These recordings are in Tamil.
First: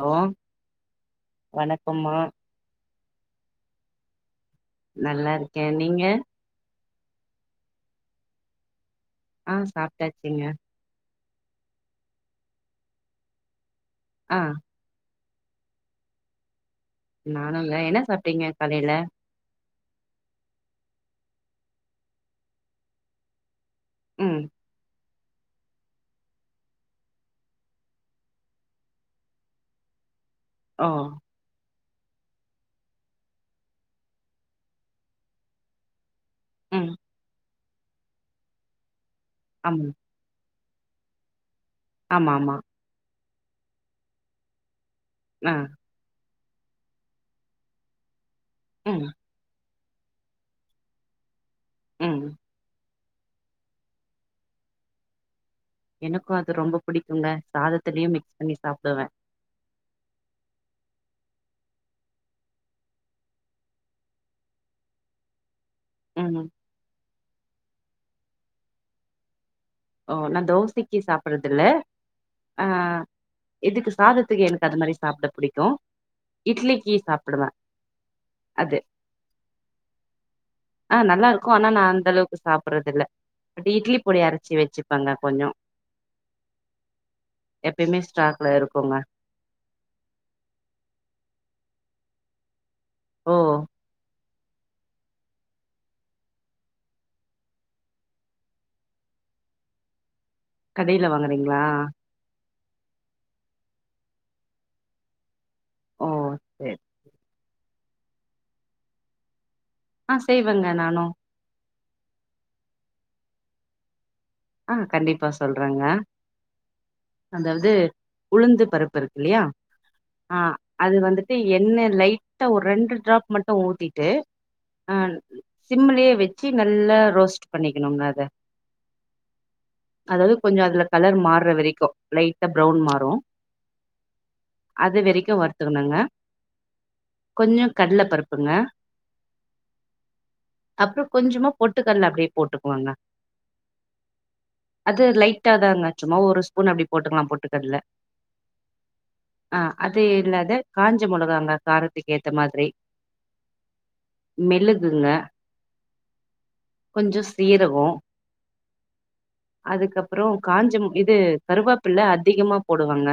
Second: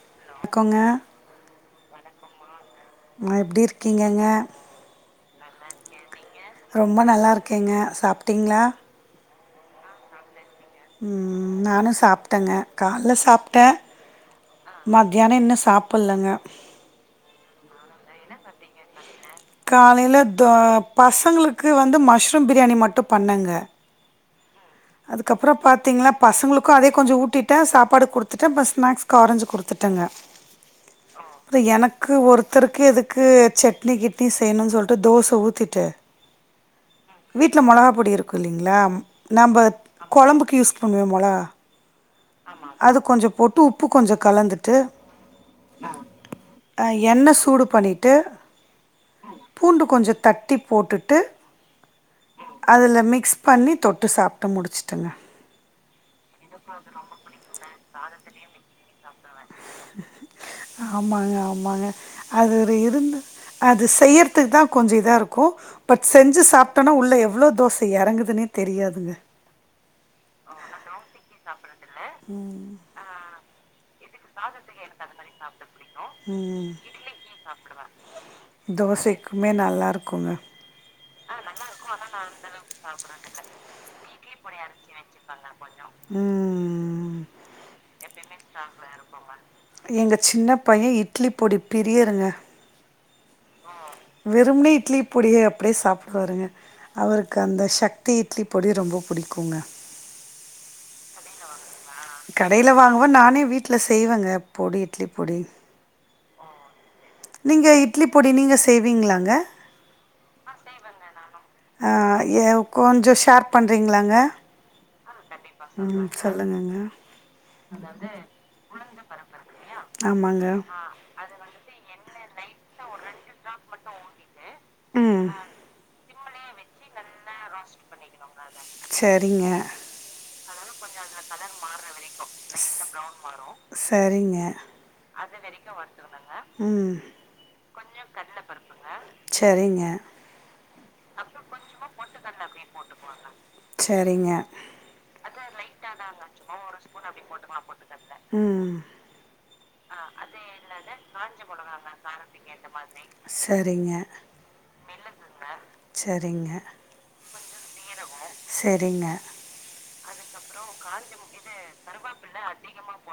ஹலோ வணக்கங்க வணக்கம்மா ஆ எப்டிருக்கீங்கங்க கே நீங்க ரொம்ப நல்லாருக்கேங்க சாப்டீங்ளா ஆ சாப்ட்டாச்சுங்க ம் நானூ சாப்ட்டேங்க கால்ல சாப்ட்டே ஆ பியானோ இன்னூ சாப்பிட்லங்க நானுங்க என்ன சாப்டீங்க காலைல காலைல தோ பசங்ளுக்கு வந்து மஷ்ரூம் பிரியாணி மட்டூ பண்ணேங்க ம் அதுக்கப்றோ பாத்தீங்னா பசங்களுக்கூ அதே கொஞ்சே ஊட்டிட்டே சாப்பாடு குடுத்துட்டு இப்ப ஸ்நாக்ஸ்க்கு ஆரஞ்சு குடுத்துட்டேங்க ஓ அப்ற எனக் க்கு ஒருத்தருக்கு எதுக்கு சட்னி கிட்னி செய்யணூனு சொல்ட்டு தோச ஊத்திட்டு ம் வீட்ல மொளகா பொடி இருக்கூ இல்லைங்ளா நம் ஆமா கொழம்புக்கு யூஸ் அந்த மொளகா ஆமா ஆமா அது கொஞ்சோப் போட்டு உப்பு கொஞ்சோ கலந்துட்டு ஆ அ எண்ண சூடு பண்ணிட்டு ம் பூண்டு கொஞ்சோ தட்டி போட்டுட்டு உம் அதுல மிக்ஸ் பண்ணி தொட்டு சாப்ட்டு முடிச்சுட்டங்க எனக்கு அது ரொம்ப புடிக் குங்க சாதத்தலயு மிக்ஸ் பண்ணி சாப்பிடுவே ஆமாங்க ஆமாங்க அது இருந்து அது செய்யறதுக்கு தா கொஞ்சம் இதா இருக்கு பட் செஞ்சு ம் சாப்பிட்டனா உள்ள எவ்ளோ தோசை எறங்குதுன்னே தெரியாதுங்க ஓ நான் தோசைக்கு சாப்படுறது இல்ல ஆஹ் இதுக்கு சாத த்துக்கு எனக்கு அது மாரி சாப்ட புடிக்கு ம் இட்லிக்கு சாப்புடுவே அது தோசைக்குமே நல்லா இருக்குங்க ஆஹ் நல்லா இருக்கு ஆனா நா அந்த அளவுக்கு சாப்படுறது இல்ல இட்லி பொடி அரைச்சி வச் சிப்பங்க கொஞ்ச ம் எப்பயுமே ஸ்டாக்ல இருக்குங்க எங்க சின்ன பைய இட்லி பொடி பிரியருங்க ஓ வெறுமனே இட்லி பொடிய அப்படியே சாப்புடுவாருங்க அவருக்கு அந்த சக்தி இட்லி பொடி ரொம்ப புடிக்குங்க கடையில வாங்கறீங்களா கடையில வாங்குவே நானே வீட்ல செய்வேங்க பொடி இட்லி பொடி ஓ சரி நீங்க இட்லி பொடி நீங்க செய்வீங்களாங்க ஆஹ் செய்வங்க நானு ஆ கொஞ்ச ஷேர் பண்றீங்களாங்க ஹூம் கண்டிப்பா சொ சொல்றங்க ம் சொல்றேங்க. சொல்லுங்கங்க. அதாவது உளுந்து பருப்பு இருக்கு இல்லையா ஆமாங்க அது வந்துட்டு எண்ணெ லைட் த்த ஒரு ரெண்டு ட்ராப் மட்டு ஊத்திட்டு ஆ ம் சிம்லயே வச் சி நல்லா ரோஸ்ட் பண்ணிக்கணுங்க அத சரிங்க அது கொஞ்ச அதுல கலர் மார்ற வரைக்கு லைட்டா ப்ரௌன் மாறு சரிங்க அது வெரைக்கு வறுத்துக்கனுங்க ம் கொஞ்ச கடலப்பருப்புங்க சரிங்க. அப்புற கொஞ்சமா பொட்டுக்கடல அப்டியே போட்டுக்கலாங்க சரிங்க அது லைட்டா தாங் சும்மா ஒரு ஸ்பூன் அப்டி போட்டுக்கலா பொட்டுக்கடல ம் ஆஹ் அது இல்லாத காஞ்ச மொளகாங்க காரத்துக்கு ஏத்த மாதிரி சரிங்க. மெளகுங்க சரிங்க. கொஞ்ச சீரக சரிங்க. அதுக்கப்புற போடுவாங்க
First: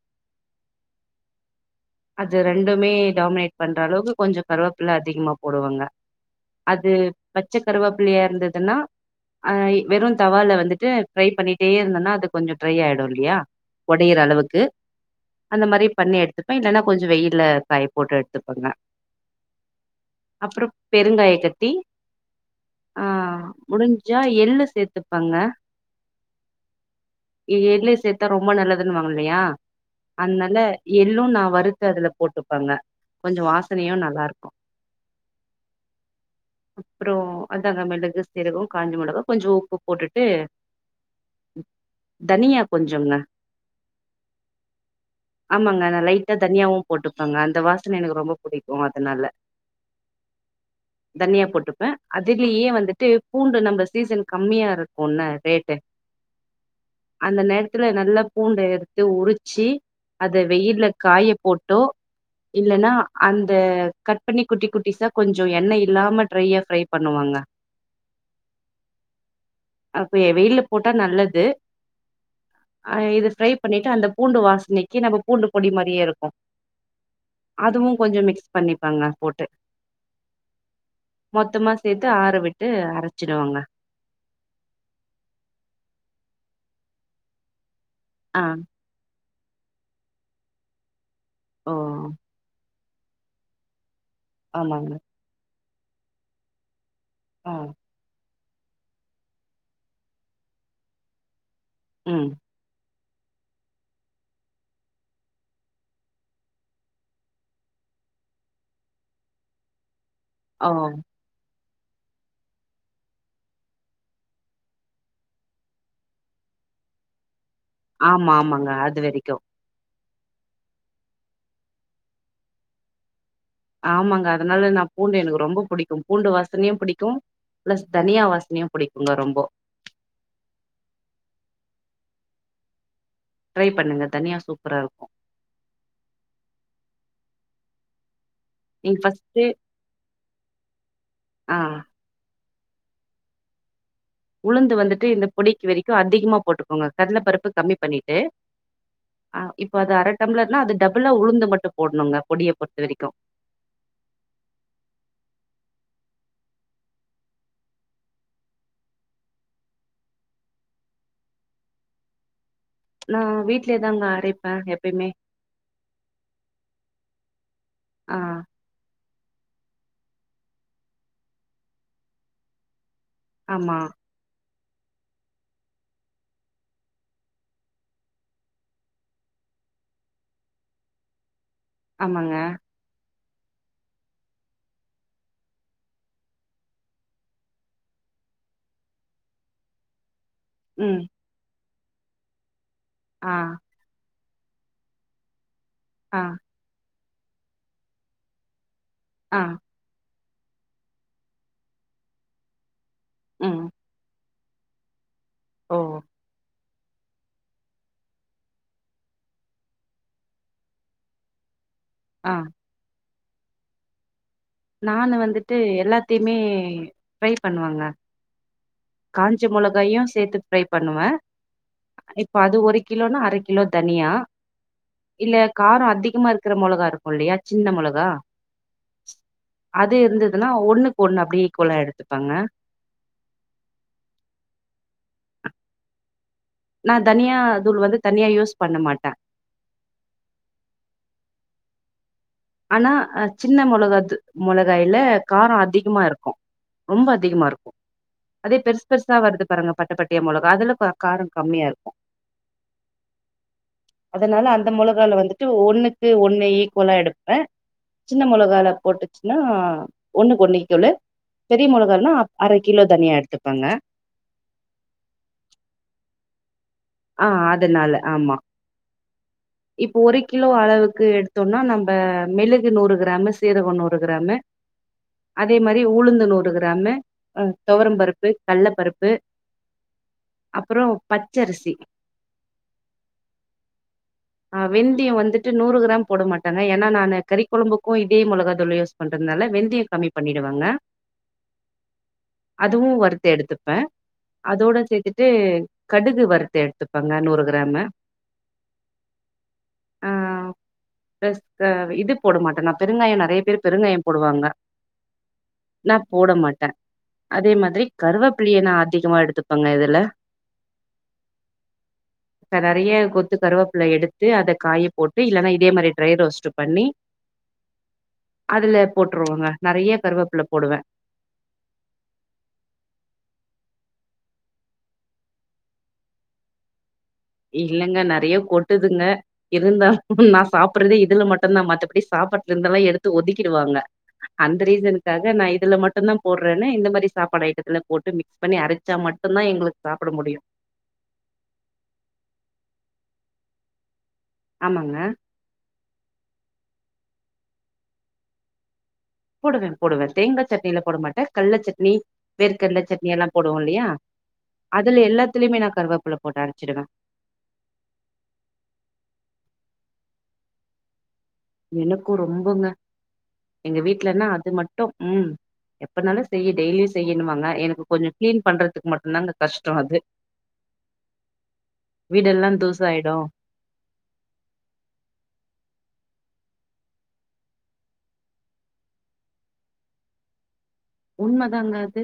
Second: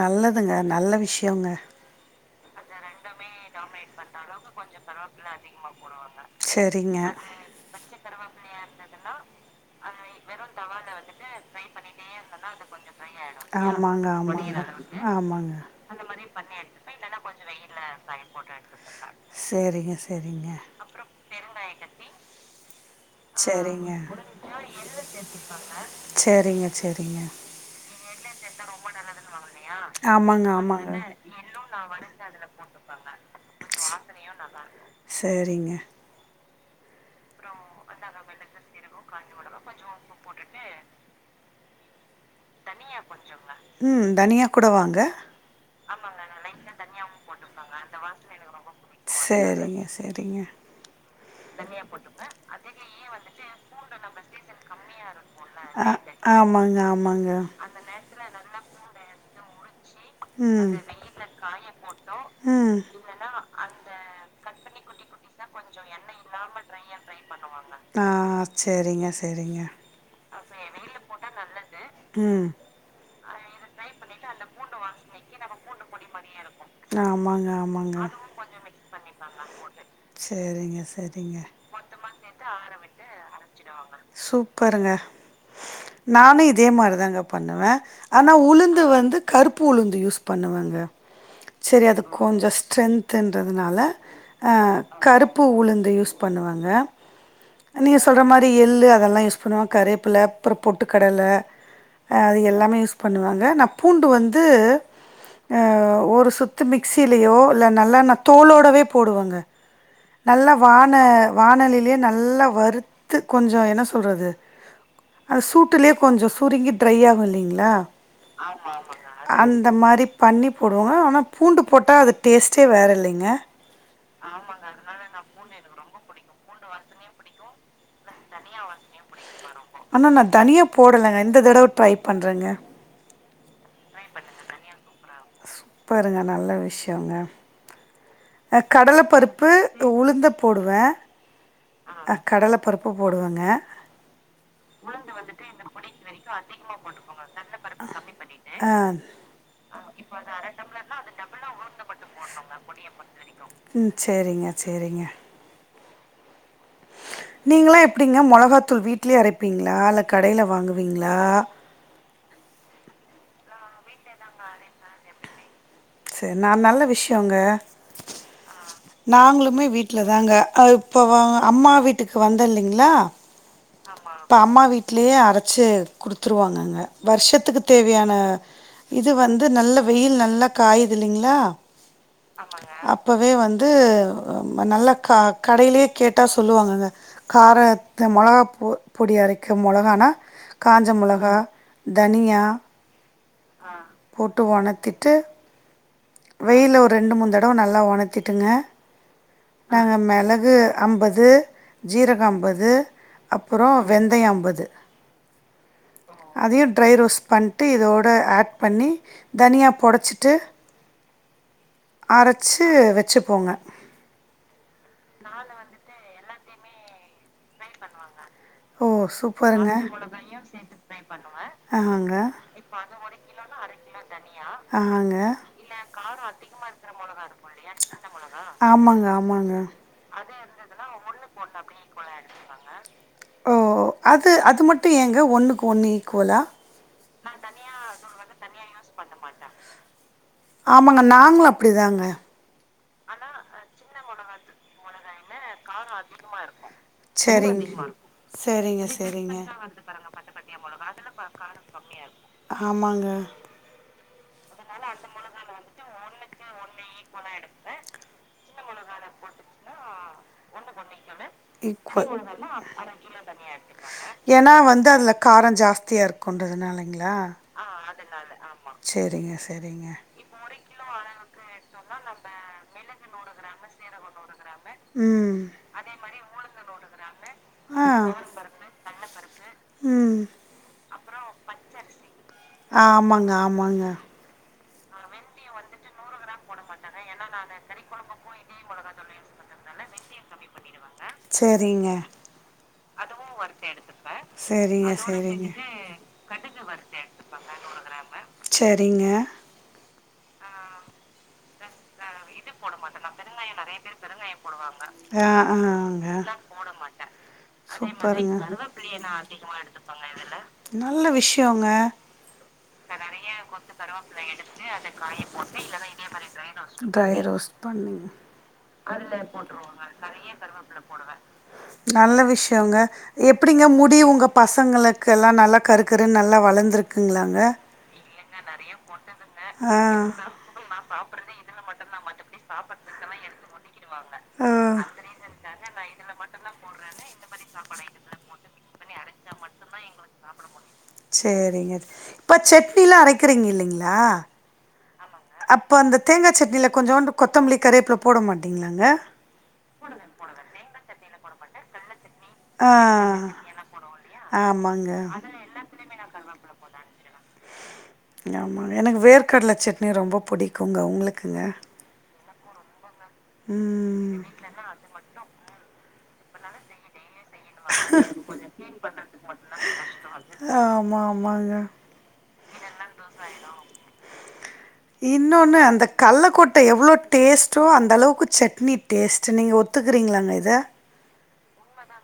நல்லதுங்க நல்ல விஷ்யுங்க அது ரெண்டுமே டாமினேட் பண்ற அளவுக்கு கொஞ்ச கருவப்பில்ல அதிகமாக போடுவாங்க அது சரிங்க பச்ச கருவப்பில்லையா இருந்ததுன்னா ஹ வெறு தவால வந்துட்டு ஃப்ரை பண்ணிட்டே இருந்தோனா அது கொஞ்ச ட்ரை ஆயிடு இல்லையா ஆமாங்க ஒடையிற ஆமாங்க வடியிற அளவுக்கு ஆமாங்க அந்த மாரி பண்ணி எடுத்து இல்லன்னா கொஞ்ச வெய்யில்ல காய போட்டு எடுத்துப்பங்க சரிங்க சரிங்க அப்புற பெருங்காய கட்டி ஆஹ் சரிங்க முடிஞ்சா எள்ளு சேர்த்துப்பங்க சரிங்க சரிங்க எள்ளு சேத்தா ரொம்ப நல்லதுன்னுவாங்க இல்லயா அதனால எள்ள கொஞ்சோ வாசனையு நல்லா இருக்கு சேரிங்க அப்புறோ அதாங்க மிளகு சீரகோ காஞ்ச மொளகா கொஞ்சோ உப்பு போட்டுட்டு தனியா கொஞ்சோங்க உம் தனியா கூட வாங்க ஆமாங்க நா லைட்டா தனியாவு போட்டுபங்க அந்த வாசன எனக்கு ரொம்ப புடிக்கும் அதனால சரிங்க சரிங்க தனியா போட்டுப்ப அதிலியே வந்துட்டு பூண்டு நம்ம சீசன் கம்மியா இருக்கும்ல ரேட்டு ஆ ஆமாங்க ஆமாங்க அந் அந்த நேரத்துல நல்ல பூண்ட எடுத்து உரிச் சி அத ம் வெய்யில்ல அது வெயில்ல காய போட்டோ ம் இல்லன்னா அந்த கட் பண்ணி குட்டி குட்டிஸ்சா கொஞ்சோ எண்ணெய் இல்லாம கொஞ்சோ ட்ரையா ஃப்ரை பண்ணுவாங்க ஆ சரிங்க சரிங்க அப்ப வெயில்ல போட்டா நல்லது ம் இத ஃப்ரை பண்ணிட்டு அந்த பூண்டு வாசனைக்கு நம்ப பூண்டு போட் அப்டியே இருக்கும் ஆமாங்க ஆமாங்க அதுவும் கொஞ்சோ மிக்ஸ் பண்ணிப்பங்க போட்டு சரிங்க சரிங்க மொத்தமா சேத்து ஆறவிட்டு அரச்சிடுவங்க அதே மாரிதாங்க பண்ணுவே ஆனா உளுந்து வந்து கருப்பு உளுந்து யூஸ் பண்ணுவேங்க ஓ செரி அது கொஞ்சோ ஸ்ட்ரென்த் இன்றதுனால ஆஹ் ஆமாங்க கருப்பு உளுந்து இத யூஸ் பண்ணுவாங்க ஆ நீங்க சொல்ற மாரி து எள்ளு அதெல்லா யூஸ் பண்ணுவோ கரேப்பில்ல அப்றோ பொட்டுக்கடல ஆஹ் ம் அது எல்லாமே யூஸ் பண்ணுவாங்க நா பூண்டு வந்து ஆஹ் ஒரு சுத்து மிக்சிலயோ இல்ல நல்லா நா தோலோடவே போடுவேங்க நல்ல ஓ வான வானலி அப்டியே நல்லா வறுத்து கொஞ்சோ என்ன சொல்றது அந்த சூட்டுலேயே கொஞ்சோ சுருங்கி டிரை ஆகும் இல்லைங்களா ஆமா ஆ ஆமாங்க அது வரைக்கு அந்த மாரி ப பண்ணிப் போடுவோ ஆனா பூண்டு போட்டா அது டேஸ்டே வேற இல்லைங்க ஆமாங்க அதனால நா பூ பூண்டு எனக்கு ரொம்ப புடிக்கும் பூண்டு வாசனையும் புடிக்கும் பிளஸ் தனியா வாசனையு புடிக்குங்க ரொம்போ அண்ணா நா தனியா போடலங்க இந்த தடவ ட்ரை பண்றங்க ட்ரை பண்ணுங்க தனியா சூப்பரா இருக்கோ ப்பருங்க நல்ல விஷ்யொங்க ஆ நீங்க ஃபஸ்ட்டு கடலப்பருப்பு உளுந்த போடுவே ஆ கடல பருப்ப போடுவங்க உளுந்து வந்துட்டு இந்த பொடிக்கு வெரிக்கோ அதிகமா போட்டுக்கோங்க கடலப்பருப்பு கம்மி பண்ணிட்டு ஆ ஆ இப்ப அது அர டம்ளர்னா அது டபிளா உளுந்த மட்டோ போட்ணோங்க பொடிய பொறுத்த வெரிக்கோ ம் சேரிங்க நீங்கள்லா எப்டிங்க மொளகாத்தூள் வீட்லயே அரப்பீங்ளா இல்ல கடைல வாங்குவீங்ளா நா வீட்லேயே தாங்க அரைப்பே எப்பயுமே செரி ந நல்ல விஷ்யோங்க ஆ நாங்ளுமே வீட்ல தாங்க [unintelligible] அம்மா வீட்டுக்கு வந்தல்லிங்ளா ஆமா இப்ப அம்மா வீட் ட்லே அரச்சு குடுத்துருவாங்கங்க வர்ஷத்துக்கு தேவையான இது வந்து நல்லா வெயில் நல்லா காய்து இல்லிங்ளா ஆமாங்க ப்பவே வந் து ம நல்லா க கடைலியே கேட்டா சொல்லுவாங்கங்க கார த மொளகா ப்பொ பொடி அரைக்க மொளகானா காஞ்ச ம் மொளகா தனியா ஆ போட்டு ஒணத்திட்டு ஆ வெயில்ல ஒ ரெண்டு மூன் தடவ நல்லா ஒணத்திட்டுங்க ஆ நாங்க மிளகு து அம்பது ஜீரக அம்பது ம் அப்புறோ வெந்தயம் அம்பது து ஓ அதயு ட்ரை ரோஸ் பண்ட்டு இதோட அட் பண்ணி தனியா பொடச்சிட்டு ஆ அரச்சு வெச்சு போங்க நானு வந்துட்டு எல்லாத்தியு மே ட்ரை பண்ணுவாங்ளா ஓ காஞ்ச சூப்பருங்க காஞ்ச மொளகாயு சேத்து ஃப்ரை பண்ணுவே ஆஹாங்க இப்ப அது ஒரு கிலோனா அர கிலோ தனியா ஆஹாங்க இல்ல காரோ அதிகமா இருக்கிற மொளகா இருக்கோலியா சின்ன மொளகா ஆமாங்க ஆமாங்க அது இருந்ததுன்னா ஒண்ணுக்கு ஒண்ணு அப்படியே எக்குவலா எடுத்துப்பாங்க ஓ அது அது மட்டு எங்க ஒன்னுக்கு ஒன்னு ஈக்குவலா நா தனியா தூள் வந்து தனியா யூஸ் பண்ண மாட்ட ஆமாங்க நாங்களு அப்படிதாங்க ஆனா சின்ன மிளக தூ மொளகாயில்ல கார அதிகமா இருக்கு ரொம்ப அதிகமா சரிங் இருக்கு அதே சரிங்க பெருசு பெருசா சரிங்க வருது பாருங்க பட்டப்பட்டயா மொளகா அதுல ப கார கம்மியா இருக்கு ஆமாங்க அதனால அந்த மொளகால வந்துட்டு ஒண்ணுக்கு ஒன் னு ஈக்வலா எடு ப்ப சின்ன மொளகால போட்டுச்சுனா ஈக்வல் அர கிலோ தனியா எடுத்துப்பேங்க ஏனா வந்து அதுல கார ஜாஸ்தியா இருக்குன்றதுனாலைங் ஆ அதுனால ஆமா சரிங்க சரிங்க இப்ப ஒரு கிலோ அளவுக்கு எடுத்தோனா நம்ம மெளுகு நூறு கிராமு சீரக நூறு கிராமு ம் அதே மாரி உளுந்து நூறு கிராமு ஆ தொவரம்பருப்பு கல்லபருப்பு ம் அப்புற பச்சரிசி ஆமாங்க ஆமாங்க ஆ வெந்திய வந்துட்டு நூறு கிராம் போட மாட்டங்க ஏ னா நானு கறி கொழம்புக்கு இதே மொளகா தூள யூஸ் பண்றதுனால வெந்திய கமி பண்ணிடுவங்க சரிங்க அதுவு வறுத்து எடுத்துப்ப அதோட சரிங்க சேத்துட்டு சரிங்க கடுகு வறுத்து எடுத்து ப்பங்க நூறு கிராமு சரிங்க ஆ ப்ளஸ் த இது போட மாட்ட நா பெருங்காய நெறைய பேர் பெருங்காய போடுவாங்க ஆ நா ஆங்க போட மாட்ட அதே மாதிரி சூப்பருங்க கருவேப்பிலய நா அதிகமா எடுத்துப்பங்க இதுல நல்ல விஷயோங்க நெறைய கொத்து கருவேப்புலய எடுத்து அதக் காயப் போட்டு இல்லேன்னா இதே மாதிரி ட்ரை ரோஸ்ட் பண்ணி ட்ரை ரோஸ்ட் பண்ணி அதுல போட்ருவேங்க நெறைய கருவேப்பில போடுவே நல்ல விஷயோங்க எப்பிடிங்க மூ எப்படி உங்க பசங்களுக்கு எல்லா நல்லா கருக்கருன்னு நல்லா வளந்துருக் இல்லங்க நெறைய கொட்டுதுங்க ஆ இருந்தாலு நா சாப்புட்றதே இதுல மட்டும்தா மத்தபடி சாப்பாட்ல இருந்துலா எடுத்து ஒதுக்கிடுவாங்க அந்த ஆ ரீசனுக்காக நா இதுல மட்டுந்தா போடுறேன்னே இந்த மாதிரி சாப்பாடு ஐட்டத்துல போட்டு மிஸ் பண்ணி அரைச்சா மட்டுந்தா எங்களுக்கு சாப்பிட முடியு சேரிங்க இப்ப சட்னி எல்லா அரைக்கிறீங்க இல்லைங்களா ஆமாங்க அப்ப அந்த தேங்கா சட்னியில கொஞ்சோண்டு கொத்தமல்லி கரிவேப்பில போட மாட்டீங்களாங்க போடுவேன் போடுவேன் தேங்கா சட்னியில போட மாட்டேன் கட்ல சட்னி வேர்க்கடல சட்னி எல்லா ஆ போடுவோ இல்லையா அதுல ஆமாங்க எல்லாத்துலயுமே நா கருவேப்புல போட்டு அரச்சிருவே ஆமாங்க எனக்கு வேர்க்கடல சட்னி ரொம்ப புடிக்குங்க உங்களுக் குங்க க்கு ரொம்பங்க எங்க வீட்டு்லன்னா அது மட்டும் உம் னால செய் டெய்லியு செய்யுன்னுவாங்க எனக்கு கொஞ்சோ க்ளீன் பண்றதுக்கு மட்டு்ந்தா கஷ்டோ அது ஆமா, ஆமாங்க. வீடெல்லா தூசு ஆயிடு க்கொட்ட எவ்வளோ டேஸ்ட்டோ அந்த அளவுக்கு சட்னி டேஸ்ட் நீங்க ஒத்துக்கிறீங்களாங்க இத உண்மதாங்க அது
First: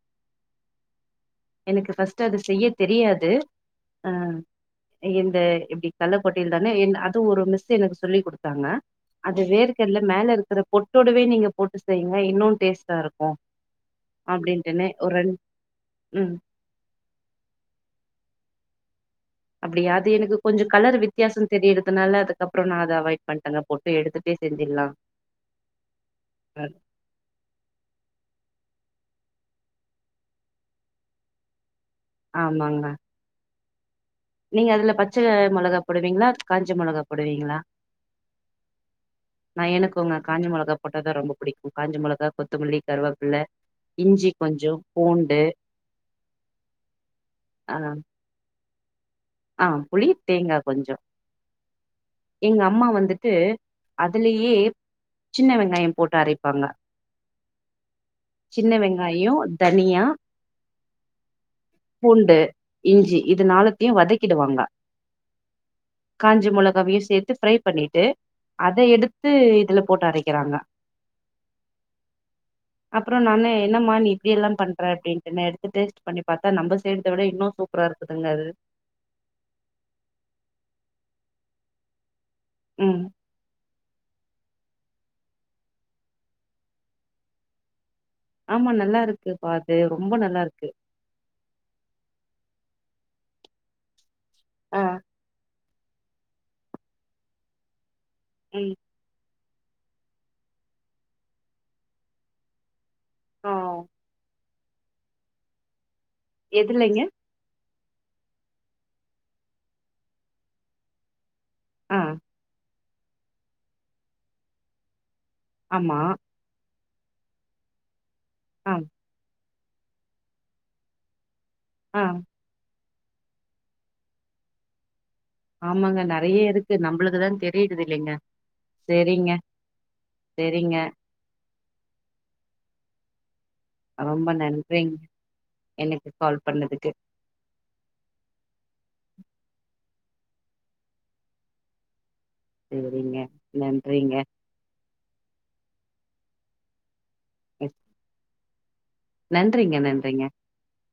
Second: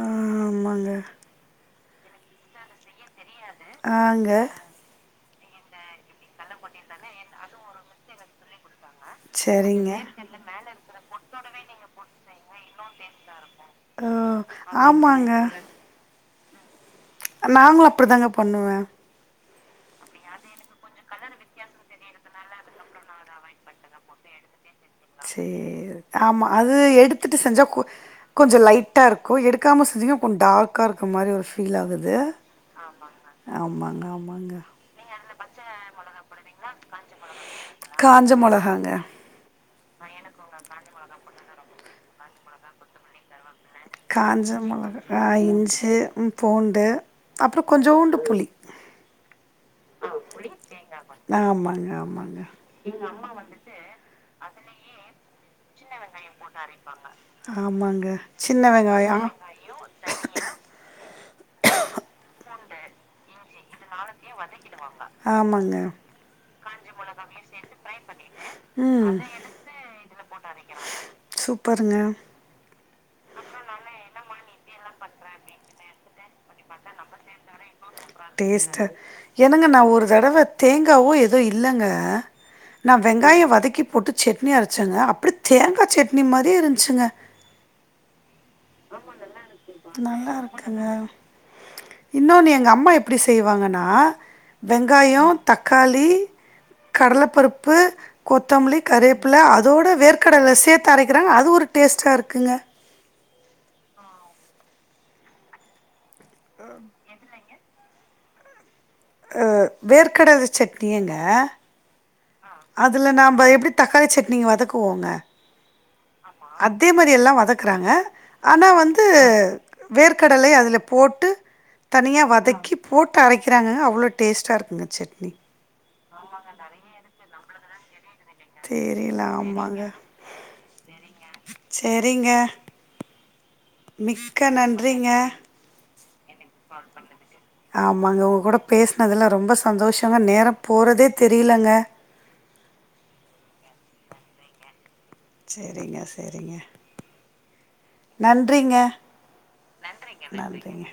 ஆஹ் ஆமாங்க எனக்கு ஃபஸ்ட்டு அது செய்ய தெரியாது அ ஆங்க இந்த இப்டி கட்லக்கொட்டல தானே என் அதுவு ஒரு மிஸ் எனக்கு சொல்லி குடுத்தாங்க அது சரிங்க. வேர்க்கடல மேல இருக்கிற பொட்டோடவே நீங்க போட்டு செய்ங்க இன்னு டேஸ்டா இருக்கும் ஓ! அப்படின்ட்டுன்னு ஒரு ஆமாங்க. ரெண் உம் நாங்களு அப்பிடி தாங்க பண்ணுவே அப்பிடியா அது எனக்கு கொஞ்சோ கலர் வித்தியாசோ தெரியிறதுனால அதுக்கப்றோ நான் அத அவாய்ட் பண்ணிட்டேங்க பொட்டு எடுத்துட்டே செஞ்சிடலாம் சேரி ஆமா அது எடுத்துட்டு செஞ்சா கொஞ் - கொஞ்சோ லைட் ட்டா இருக்கு. எடுக்காம செஞ்சீங்கன்னா கொஞ்ச டார்க்கா இருக்க மாரி ஒரு ஃபீல் ஆகுது ஆமாங்க ஆமாங்க ஆம் நீங்க அதுல பச்ச மொளகா போடுவீங்களா காஞ்ச மொளகா போடுவீங்களா காஞ்ச மொளகாங்க நா எனக்கு உங்க காஞ்ச மொளக போட்டாதா ரொம்ப பிடிக்கு காஞ்சி மொளகா கொத்தமல்லி கருவாப்பிள்ள காஞ்ச மொளக இஞ்சி பூண்டு அப்றோ கொஞ்சோண்டு புளி ஆஹ் புளி தேங்கா கொஞ்சோ ஆமாங்க ஆமாங்க எங்க அம்மா வந்துட்டு அதுலேயே சின்ன வெங்காயம் போட்டு அரைப்பாங்க சின்ன வெங்காயோ தனியா பூண்டு இஞ்சி இதுனாலத்தையு வதக் டுவாங்க ஆமாங்க காஞ்ச மொளகாவையும் சேர்த்து பிரய் பண்ணிட்டு அத ம் எடுத்து இதுல போட்டு அரைக்கிறாங்க சூப்பருங்க அப்புறோ நான்னு என்னமா நீ இப்படி எல்லா பண்ற அப்டின்ட்டு நா எடுத்து டு பண்ணி பாத்தா நம்ம செய்றத விட இன்னோ சூப் ப்புறா இருக்குதுங்க அது டேஸ்ட்டு என்னங்க நா ஒரு தடவ தேங்காவோ எதோ இல்லங்க நா ம் வெங்காய வதக்கிப் பொட்டு சட்னி அரைச்சங்க அப்படி தேங்காய் சட்னி மாரியே இருச்சுங்க ஆமா நல்லா இருக்குபா அது ரொம்ப நல்லா இருக்கு இருக்குங்க இன்னொன்னு எங்க அம்மா எப்டி செய்வாங்கன்னா ஆ வெங்காயோ தக்காளி கடலப்பருப்பு ம் கொத்தம்லி கரெப் புள்ள அதோட வேர்க்கடல சேத்து அரைக்கிறாங் அது ஒரு டேஸ்ட்டா இருக்குங்க ஓ ஆஹ் எதுலைங்க ஆ வேர்க்கடல சட்னியங்க அ அதுல நாம எப்டி தக்காளி சட்னிக்கு வதக்குவோங்க ஆமா அதே மாரி எல்லா வதக்குறாங்க ஆனா ஆ வந்து வேர்க்கடலை அதுல போட்டு ஆ தனியா வதக்கிப் போட்டு அரைக்கிறாங்க அவ்ளோ டேஸ்ட்டா இருக்குங்க சட்னி ஆமாங்க நெறைய இருக்கு நம்மளுக்குதா தெ து இல்லைங்க தெரியல செரிங்க செரிங்க செரிங்க மிக்க நன்றிங்க எனக்கு கால் பண்ணதுக்கு ஆமாங்க உங்க கூட பேசனதுல்லா ரொம்ப சந்தோஷ நம்ம நேரம் போறதே தெரியலங்க சரிங்க நன்றிங்க செரிங்க செரிங்க ஸ் நன்றிங்க நன்றிங்க நன்றிங்க நன்றிங்க.